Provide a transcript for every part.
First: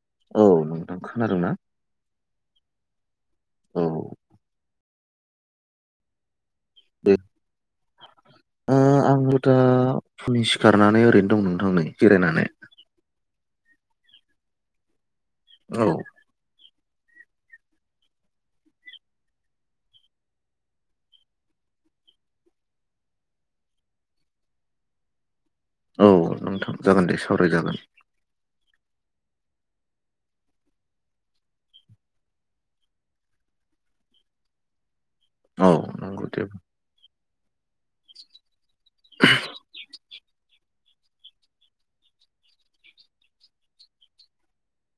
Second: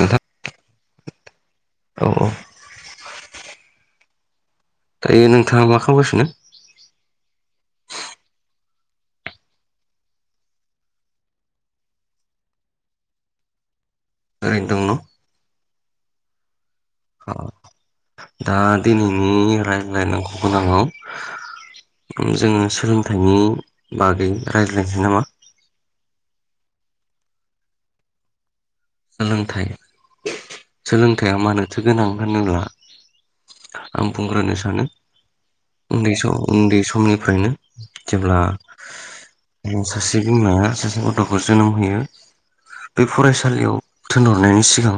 नोंथां औ नोंथां खोनादोंना औ औ औ दायो नोंथाङा मा खालामगासिनो? दे [inaudible] आंबो दा फुंनि सिखारनानै ओरैनो दं नोंथां नै जिरायनानै ओरैनो दं न' औ अ दा दिनैनि रायज्लायनांगौ गोनाङाव जोङो सोलोंथाइनि बागै रायज्लायनोसै नामा? औ औ नोंथां जागोन दे सावराय जागोन। सोलोंथाइ सोलोंथाइया मानोथो गोनां होनोब्ला आं बुंग्रोनो सानो। औ उन्दै नंगौ सम दे उन्दै समनिफ्रायनो जेब्ला आ सासे बिमाया सासे गथ'खौ जोनोम होयो बे फरायसालियाव थिनहरनायनि सिगां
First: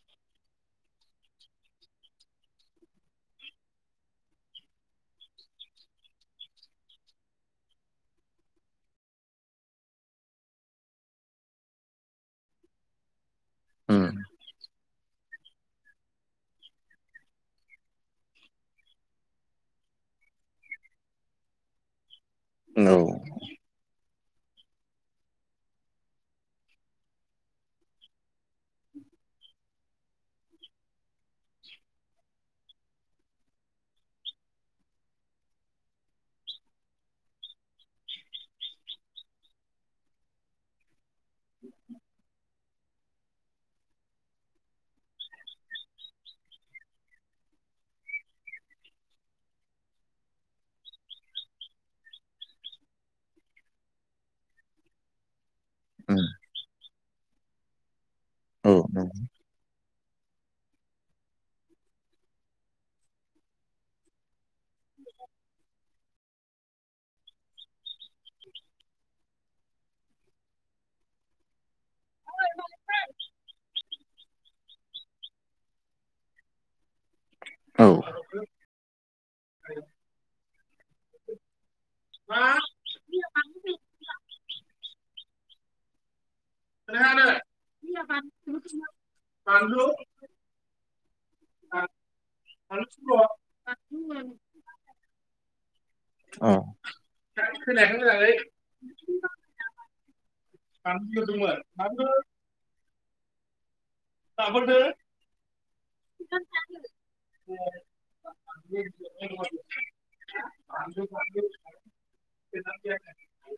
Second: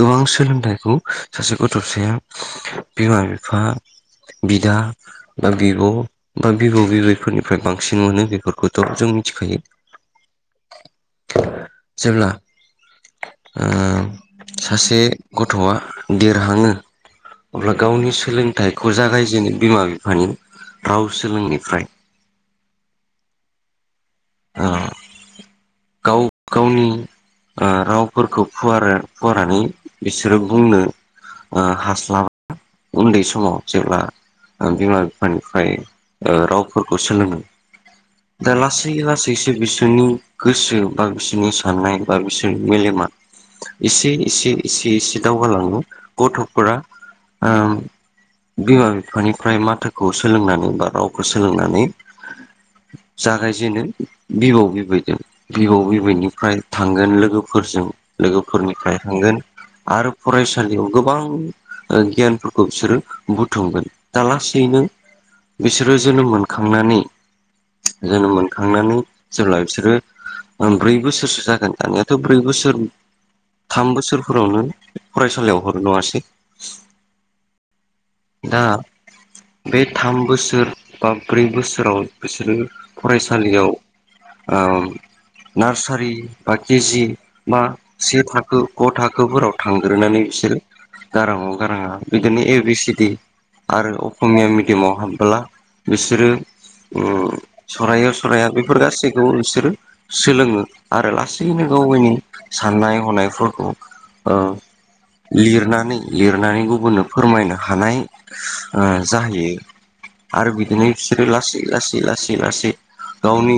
गोबां सोलोंथाइखौ सासे गथ' फिसाया बिमा बिफा बिदा बा बिब' बा बिब' बिबैफोरनिफ्राय बांसिन मोनो बेफोरखौथ' जों मिथिखायो जोंना ओ उम सासे गथ'आ देरहाङो अब्ला गावनि सोलोंथाइखौ जागायजेनो बिमा बिफानि राव सोलोंनिफ्राय औ आ गाव गावनि ओ रावफोरखौ फुवार फुवारनानै बिसोरो बुंनो ओ हास्लाबा उन्दै समाव जेब्ला ओ बिमा बिफानिफ्राय ओ रावफोरखौ सोलोङो दा ला सैसो बिसोरनि गोसो बा बिसोरनि साननाय बा बिसोरनि मेलेमा एसे एसे एसे एसे दावगालाङो गथ'फोरा ओ बिमा बिफानिफ्राय माथोखौ सोलोंनानै बा रावखौ सोलोंनानै जागायजेनो बिबौ बिबैदों बिबौ उम बिबैनिफ्राय थांगोन लोगोफोरजों औ लोगोफोरनिफ्राय नंगौ थांगोन आरो फरायसालियाव गोबां ओ गियानफोरखौ बिसोरो बुथुमगोन दा लासै नों बिसोरो जोनोम मोनखांनानै जोनोम मोन थांनानै जेब्ला बिसोरो ओ ब्रै बोसोरसो जागोन दानियाथ' ब्रै बोसोर थाम बोसोरफोरावनो फरायसालियाव हरो नङासै? औ दा बे थाम बोसोर बा ब्रै बोसोराव बिसोरो फरायसालियाव ओ नार्सारि बा केजि बा से थाखो ग थाखोफोराव थांग्रोनानै बिसोरो गाराङाव गाराङा बेदिनो ए बि सि डि [inaudible] आरो असमिया मिडियामाव हाबबोला बिसोरो‌ औ ओ सराय' सराया बेफोर गासैखौबो नोंसोरो सोलोङो आरो लासैनो गाव गावनि साननाय हनायफोरखौ ओ [unintelligible] लिरनानै लिरनानै गुबुननो फोरमायनो हानाय ओ जाहैयो आरो बिदिनो बिसोरो लासै लासै लासै लासै गावनि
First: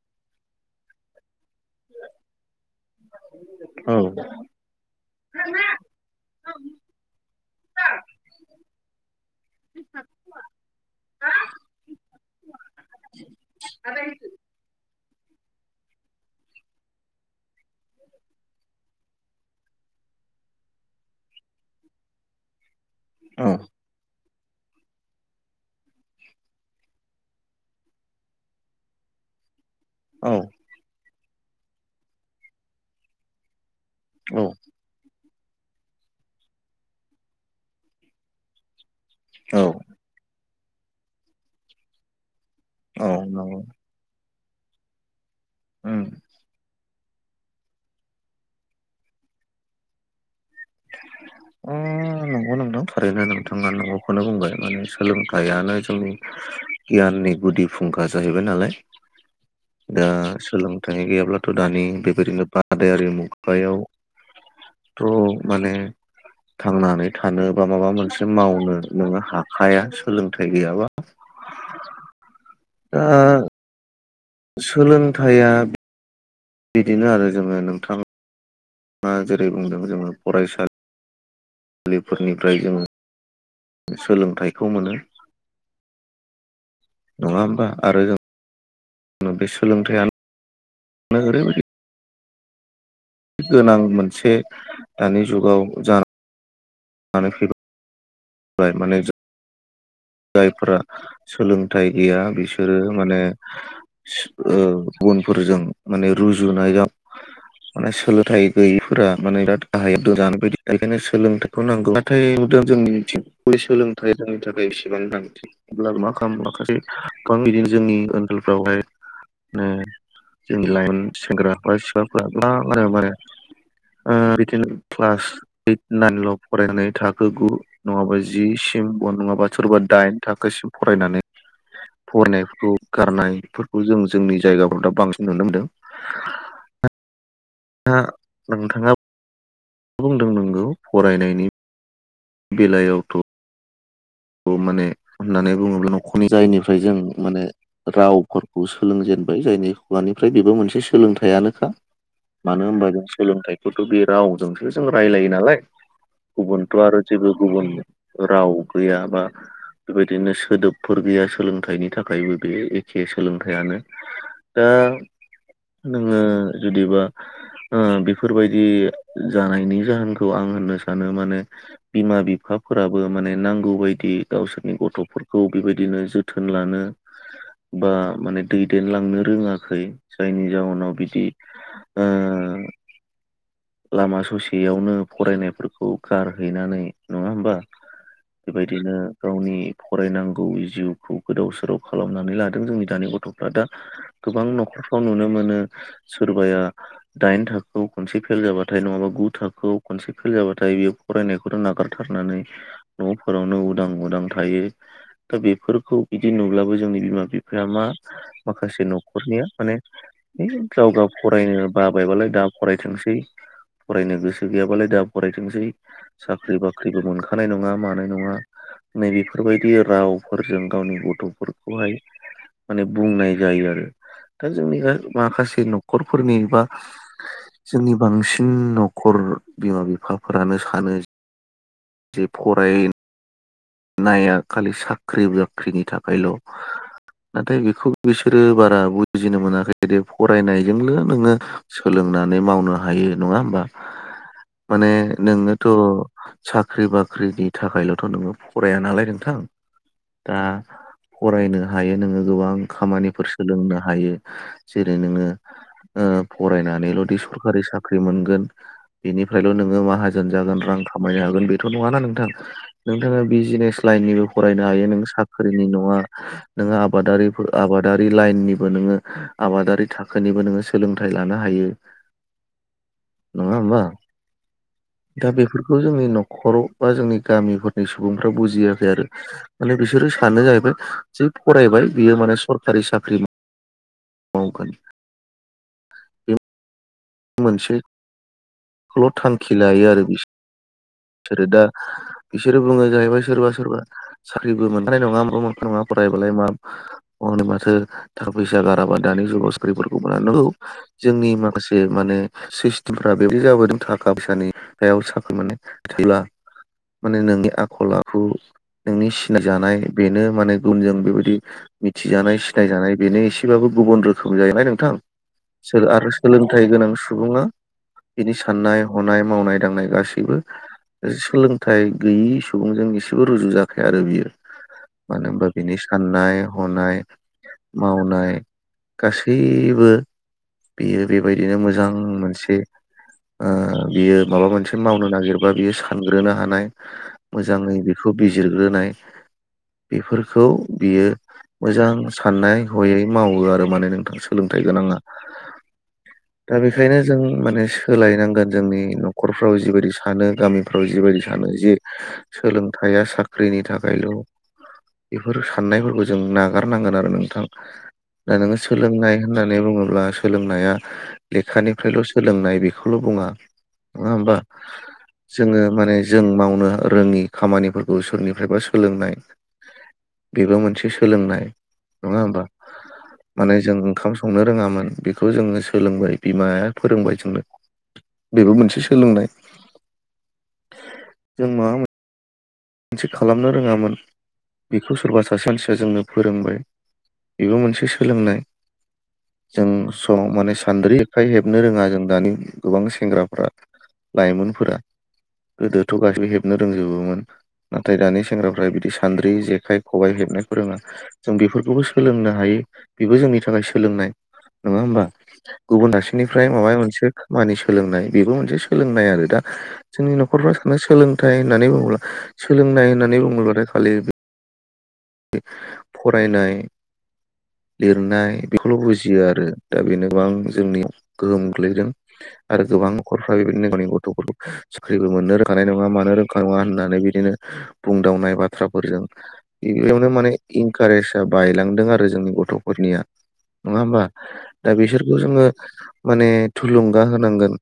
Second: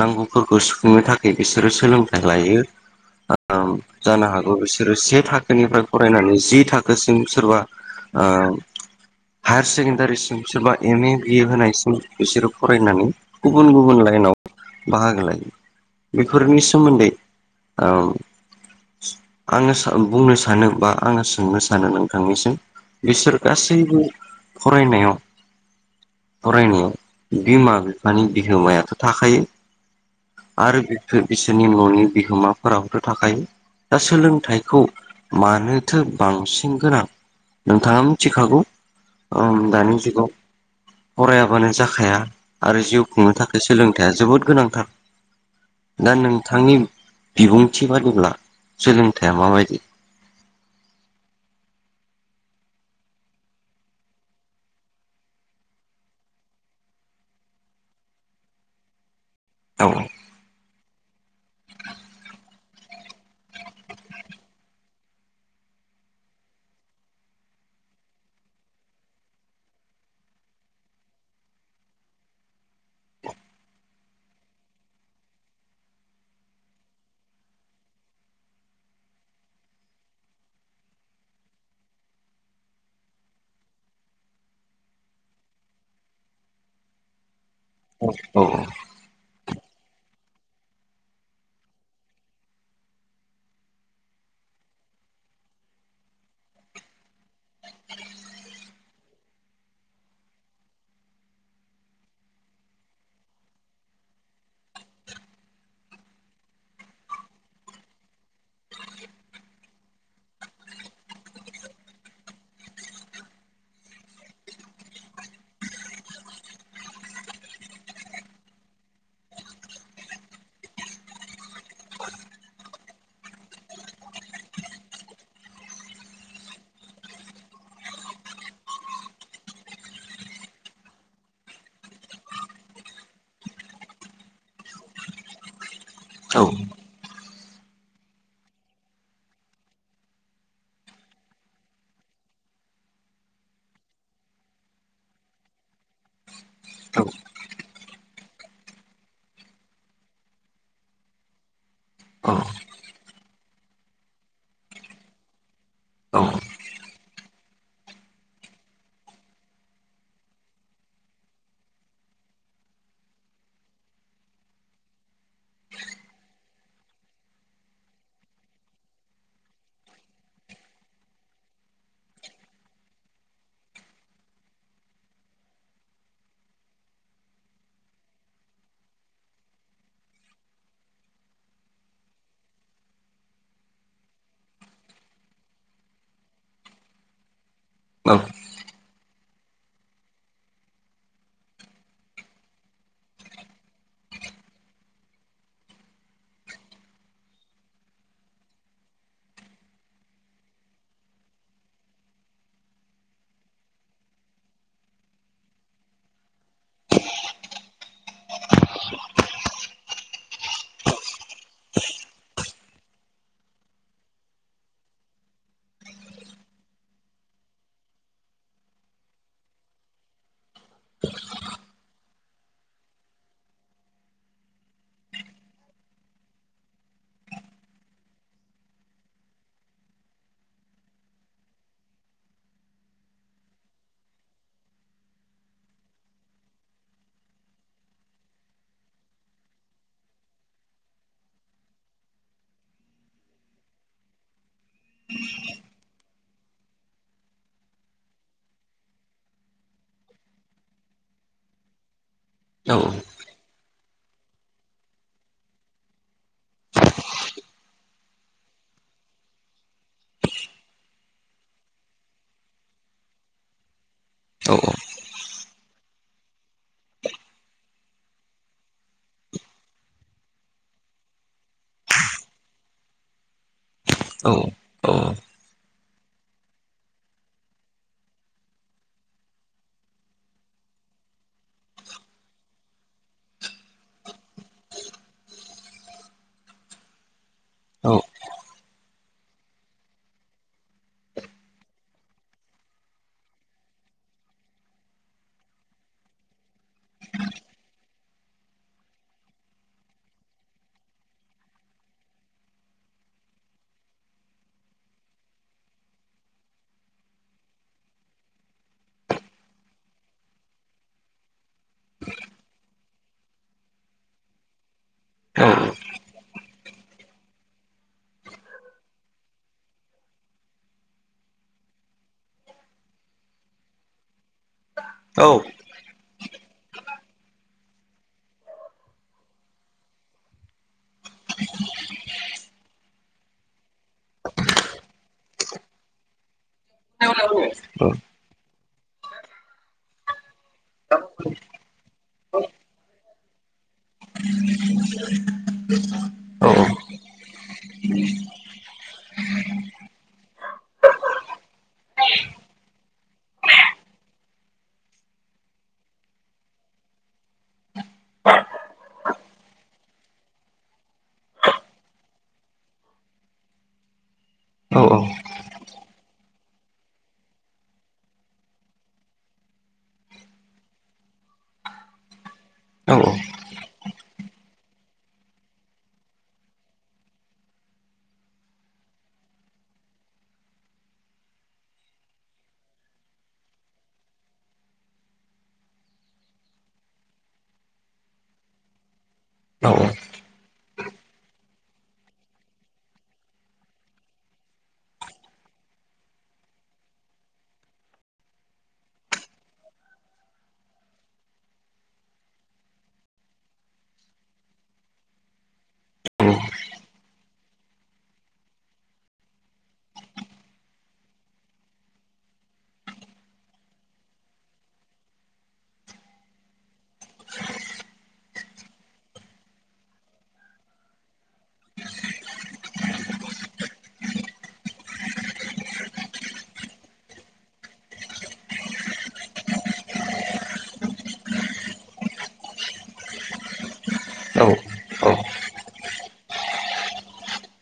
नांगौफोरखौ सुफुंनो थाखाय बिसोरो सोलोंथाइ लायो आम औ जानो हागौ बिसोरो से थाखोनिफ्राय फरायनानै जि थाखोसिम सोरबा ओ हायार सेकेण्डारिसिम सोरबा एम ए बिए होनायसिम बिसोरो फरायनानै गुबुन गुबुन लाइ लाइनाव बाहागो लायो बेफोरनि सोमोन्दै ओ आङो सा बुंनो सानो बा आङो सोंनो सानो नोंथांनिसिम बिसोर औ गासैबो फरायनायाव फरायनायाव बिमा बिफानि बिहोमायाथ' थाखायो औ आरो बिफो बिसोरनि न'नि बिहोमाफोराबोथ' थाखायो दा औ सोलोंथाइखौ मानोथो बांसिन गोनां? नोंथाङा मिथिखागौ ओ औ दानि जुगाव फरायाबानो जाखाया आरो जिउ औ खुंनो नंगौ थाखाय सोलोंथायाइया जोबोद गोनांथार उम दा नोंथांनि बिबुंथि बादिब्ला सोलोंथाइया माबायदि? [inaudible] उम नंगौ नोंदों थारैनो नोंथाङा नंगौखौनो बुंबाय माने सोलोंथाइयानो जोंनि गियान नि गुदि फुंखा जाहैबाय नालाय [inaudible] दा सोलोंथाइ गैयाब्लाथ' दानि बेबायदिनो बा बादायारि मुगायाव थ' माने [inaudible] थांनानै थानो बा माबा मोनसे मावनो नोङो हाखाया सोलोंथाइ गैयाबा। [inaudible] सोलोंथाइया बिदिनो आरो जोङो नोंथां ङा जेरै बुंदों जोङो फरायसालि लिफोरनिफ्राय जोङो सोलोंथाइखौ मोनो। नङा होम औ औ औ। बे सोलोंथाइआ [inaudible] ने ओरैबायदि गोनां मोनसे दानि जुगाव जा [unintelligible] जायफ्रा सोलोंथाइ गैया बिसोरो माने ओ गुबुनफोरजों माने रुजुनायाव माने सोलोंथाय गैयैफोरा माने बिराद [unintelligible] [unintelligible] गोबां बिदिनो जोंनि ओनसोलफ्रावहाय ओ जोंनि लाइमोन सेंग्रा बा सिख्लाफोरा [unintelligible] ओ बिदिनो क्लास ओइट नाइनल' फरायनानै थाखो गु नङाबा जि सिम नङाबा सोरबा दाइन थाखोसिम फरायनानै फरायनायफोरखौ गारनायफोरखौ जों जोंनि जायगाफ्राव दा बांसिन नुनो मोनदों। [inaudible] दा नोंथाङा बुंदों नंगौ फरायनायनि बेलायावथ' माने होननानै बुङोब्ला न'खरनि जायनिफ्राय जों माने रावफोरखौ सोलोंजेनबाय जायनि खुगानिफ्राय बेबो मोनसे सोलोंथाइयानोखा। औ मानो होनबा जों सोलोंथाइखौथ' बे रावजोंसो जों रायलायो नालाय। औ गुबुनथ' आरो जेबो गुबुन राव गैया बा बेबायदिनो सोदोबफोर गैया सोलोंथाइनि थाखायबो बे एखे सोलोंथाइयानो। दा नोङो जुदिबा ओ बेफोरबायदि जानायनि जाहोनखौ आं होननो सानो माने बिमा बिफा फोराबो माने नांगौ बायदि गावसोरनि गथ'फोरखौ बेबायदिनो जोथोन लानो बा माने दैदेनलांनो रोङाखै। जायनि जाउनाव बिदि ओ लामा ससेयावनो फरायनायफोरखौ गारहैनानै नङा होमबा। औ। बेबायदिनो गावनि फरायनांगौ जिउखौ गोदाव सोराव खालामनानै लादों जोंनि दानि गथ' फोरा दा। गोबां न'खरफ्राव नुनो मोनो सोरबाया दाइन थाखोआव खनसे फेल जाबाथाय नङाबा गु थाखोआव खनसे फेल जाबाथाय बेयो फरायनायखौनो नागारथारनानै न'फोरावनो उदां उदां थायो। दा बेफोरखौ बिदि नुब्लाबो जोंनि बिमा बिफाया मा माखासे न'खरनिया माने है गावगाव फरायनो बाबायबालाय दा फरायथोंसै। फरायनो गोसो गैयाबालाय दा फरायथोंसै, साख्रि बाख्रिबो मोनखानाय नङा मा नाय नङा नै बेेफोरबायदि रावफोरजों गावनि गथ'फोरखौहाय माने बुंनाय जायो आरो। दा जोंनि माखासे न'खरफोरनि बा जोंनि बांसिन न'खर बिमा बिफाफोरानो सानो जे फराय नाया खालि साख्रि बाख्रिनि थाखायल'। नाथाय बेखौ बिसोरो बारा बुजिनो मोनाखैदि फरायनायजोंनो नोङो सोलों नानै मावनो हायो नङा होमबा? [inaudible] माने नोंनोथ' साख्रि बाख्रि फराया नालाय नोंथां दा गोबां औ खामानिफोर सोलोंनो हायो जेरै नोङो ओ फरायनानैल'दि सरखारि साख्रि मोनगोन बेनिफ्रायल' नोङो खामायनो हागोन बेथ' नङा ना नोंथां। नोंथाङा बि जिनेस लाइननिबो औ फरायनो हायो नों साख्रिनि न' [inaudible] नोङो आबादारिफोर आबादारि लाइननिबो नोङो आबादारि थाखोनिबो नोङो सोलोंथाइ लानो हायो। [inaudible] नंङा होमबा औ औ दा बेफोरखौ जोंनि न'खराव बा जोंनि गामिफोरनि सुबुं फोरा बुजियाखै आरो माने बिसोरो सानो जाहैबाय जे फरायबाय बियो माने सरकारि साख्रि [inaudible] मावगोन बे मोनसे औ हल' थांखि लायो आरो बिसोर बिसोरो दा बिसोरो बुंङो जाहैबाय सोरबा सोरबा साख्रिबो मोनखानाय नंङा फरायबालाय मा मनो माथो थाखा फैसा गाराबा दानि जुगाव सख्रिफोरखौ मोननांगौ जोंनि माखासे जे माने सिस्टेमफ बेबो जाबोदों थाखा फैसानि सायाव साखा माने थैब्ला माने नोंनि आखल आखु नोंनि सिनायजानाय बेनो माने गुनजों बेबायदि मिथिजानाय सिनायजानाय बेनो एसेबाबो गुबुन रोखोम जाहाय नोंथां आरो सोलोंथाइ गोनां सुबुंङा बिनि साननाय हनाय मावनाय दांनाय गासैबो सोलोंथाइ गैयि सुबुंजों एसेबो रुजु जाखाया आरो बियो मानो औ होनबा बिनि साननाय हनाय मावनाय गासैबो बियो बेबायदिनो मोजां मोनसे आ बियो माबा मोनसे मावनो नागिरबा बियो सानग्रोनो हानाय मोजांङै बेखौ बिजिरग्रोनाय बेफोरखौ बियो मोजां साननाय हयै मावो आरो माने नोंथांङा सोलोंथाइ गोनाङा दा बेखायनो जों माने सोलायनांगोन जोंनि न'खरफ्राव जिबायदि सानो गामिफ्राव जि बायदि दि सानो जे सोलोंथाइया साख्रिनि थाखायल' बेफोर साननायफोरखौ जों नागारनांगोन आरो नोंथां दा नोंङो सोलोंनाय होननानै बुंङोब्ला सोलोंनाया लेखानिफ्रायल' सोलोंनाय बेखौल' बुंङा नंङा होमबा औ जोंङो माने जों मावनो रोंङि खामानिफोरखौ सोरनिफ्रायबा सोलोंनाय बेबो मोनसे सोलोंनाय नंङा होमबा औ औ माने जों ओंखाम संनो रोंङामोन बेखौ जोंङो सोलोंबाय बिमाया फोरोंबाय जोंनो बेबो मोनसे सोलोंनाय जों माबा मोनसे थिग खालामनो रोंङामोन बेखौ सोरबा सासे मानसिया जोंनो फोरोंबाय बेबो मोनसे सोलोंनाय जों औ औ सम माने सान्द्रि एखाय हेबनो रोंङा जों दानि गोबां सेंग्राफोरा लाइमोनफोरा गोदोथ' गाैबो हेबनो रोंजोबोमोन नाथाय दानि सेंग्राफ्रा बिदि सान्द्रि जेखाइ खबाइ हेबनायखौ रोंङा जों बेफोरखौबो सोलोंनो हायो। बेबो जोंनि थाखाय सोलोंनाय नंङा होमबा गुबुन दारसिनिफ्राय माबा मोनसे मानि सोलोंनाय बेबो मोनसे सोलोंनाय आरो दा जोंनि न'खरफ्रा सानो सोलोंथाइ होननानै बुंङोब्ला सोलोंनाय होननानै बुंङोब्लाथाय खालि फरायनाय लिरनाय बेखौल' बुजियो आरो दा बेनोबां जोंनियाव गोहोम गोग्लैदों आरो गोबां न'खरफ्रा बेबायदिनो गावनि गथ'फोरखौ साख्रिबो मोननो रोंखानाय नङा मानो रोंखा नंङा होननानै बिदिनो बुंदावनाय बाथ्राफोरजों बेयावनो माने इनकारेजआ बायलांदों आरो जोंनि गथ'फोरनिया नङा होमबा दा औ बिसोरखौ जोंङो माने थुलुंगा होनांगोन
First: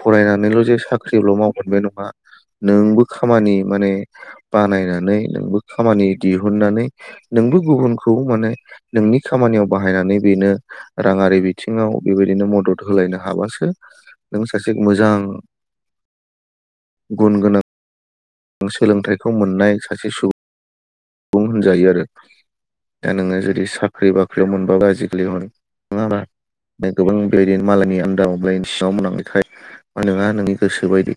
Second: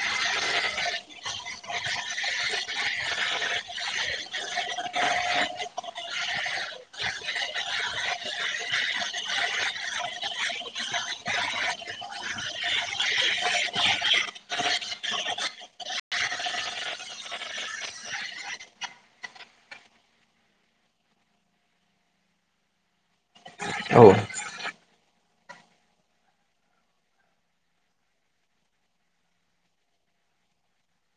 फरायनानैल' जे साख्रिल' मावगोन बे नङा नोंबो खामानि माने बानायनानै नोंबो खामानि दिहुननानै नोंबो गुबुनखौ माने नोंनि खामानियाव बाहायनानै बेनो रां हारि बिथिंङाव बेबायदिनो मदद होलायनो हाबासो नों सासे मोजां [inaudible] गुनगोनां सोलोंथाइखौ मोननाय सासे सुबुं बुंजायो आरो दा नोङो जुदि साख्रि बाख्रि मोनबा आजिखालि हर [unintelligible] बे गोबां बेदिनो मालायनि आन्दाराबाय सिङाव [unintelligible] ओ नोङा नोंनि गोसो बायदि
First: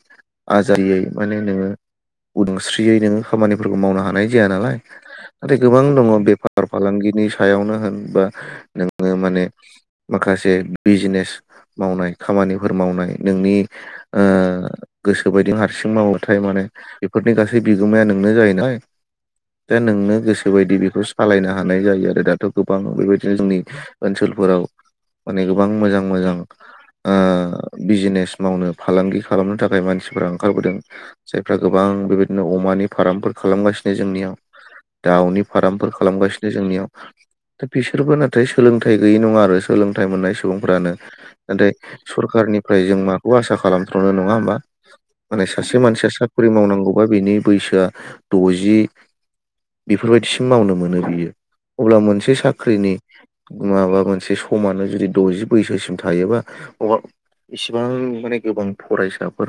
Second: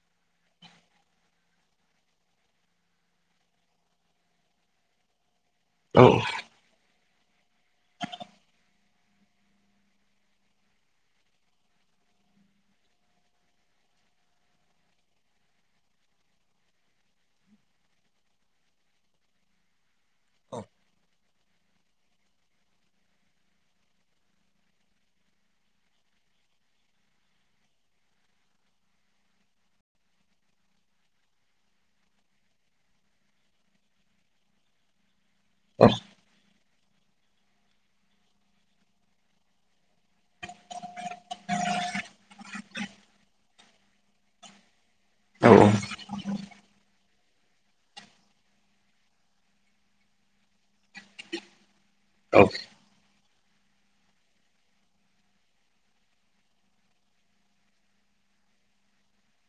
आजायै माने नोङो उदांस्रियै नोङो खामानिफोरखौ मावनो हानाय जाया नालाय नाथाय गोबां औ दङ बेफार फालांगि नि सायावनो होन बा नोङो माने माखासे बिजनेस मावनाय खामानिफोर मावनाय नोंनि ओ गोसोबायदि हारसिं मावबाथाय माने बेफोरनि गासै बिगोमाया नोंनो जायो नालाय दा नोंनो गोसोबायदि बेखौ सालायनो हानाय जायो आरो दाथ' गोबां बेबायदिनो जोंनि ओनसोल फोराव माने गोबां मोजां मोजां ओ बिजनेस मावनो फालांगि खालामनो थाखाय मानसिफोरा ओंखारबोदों फ्रा गोबां बेबायदिनो अमानि फार्मफोर खालामगासिनो जोंनियाव दाउनि औ फारामफोर खालामगासिनो जोंनियाव [inaudible] दा बिसोरबो नाथाय सोलोंथाइ गैयि नङा आरो सोलोंथाइ मोननाय सुबुंफ्रानो नाथाय सरखार निफ्राय जों माखौ आसा खालामथ्र'नो नङा होमबा माने औ सासे मानसिया सा ख्रि मावनांगौबा बेनि बैसोआ द'जि बेफोरबायदिसिम मावनो मोनो बियो अब्ला मोनसे साख्रिनि माबा मोनसे समानो जुदि द'जि बैसोसिम थायोबा अब्ला इसिबां माने गोबां फरायसाफोर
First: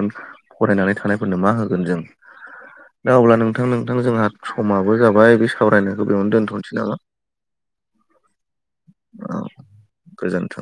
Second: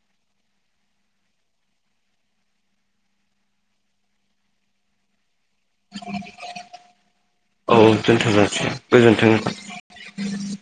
फरायनानै थानायफोरनो मा होगोन जों दा अब्ला नोंथां नोंथां जोंहा समाबो जाबाय बे सावरायनायखौ बेयावनो दोनथ'नोसै नामा? औ दोनथ' जासिगोन औ गोजोन्थों गोजोन्थों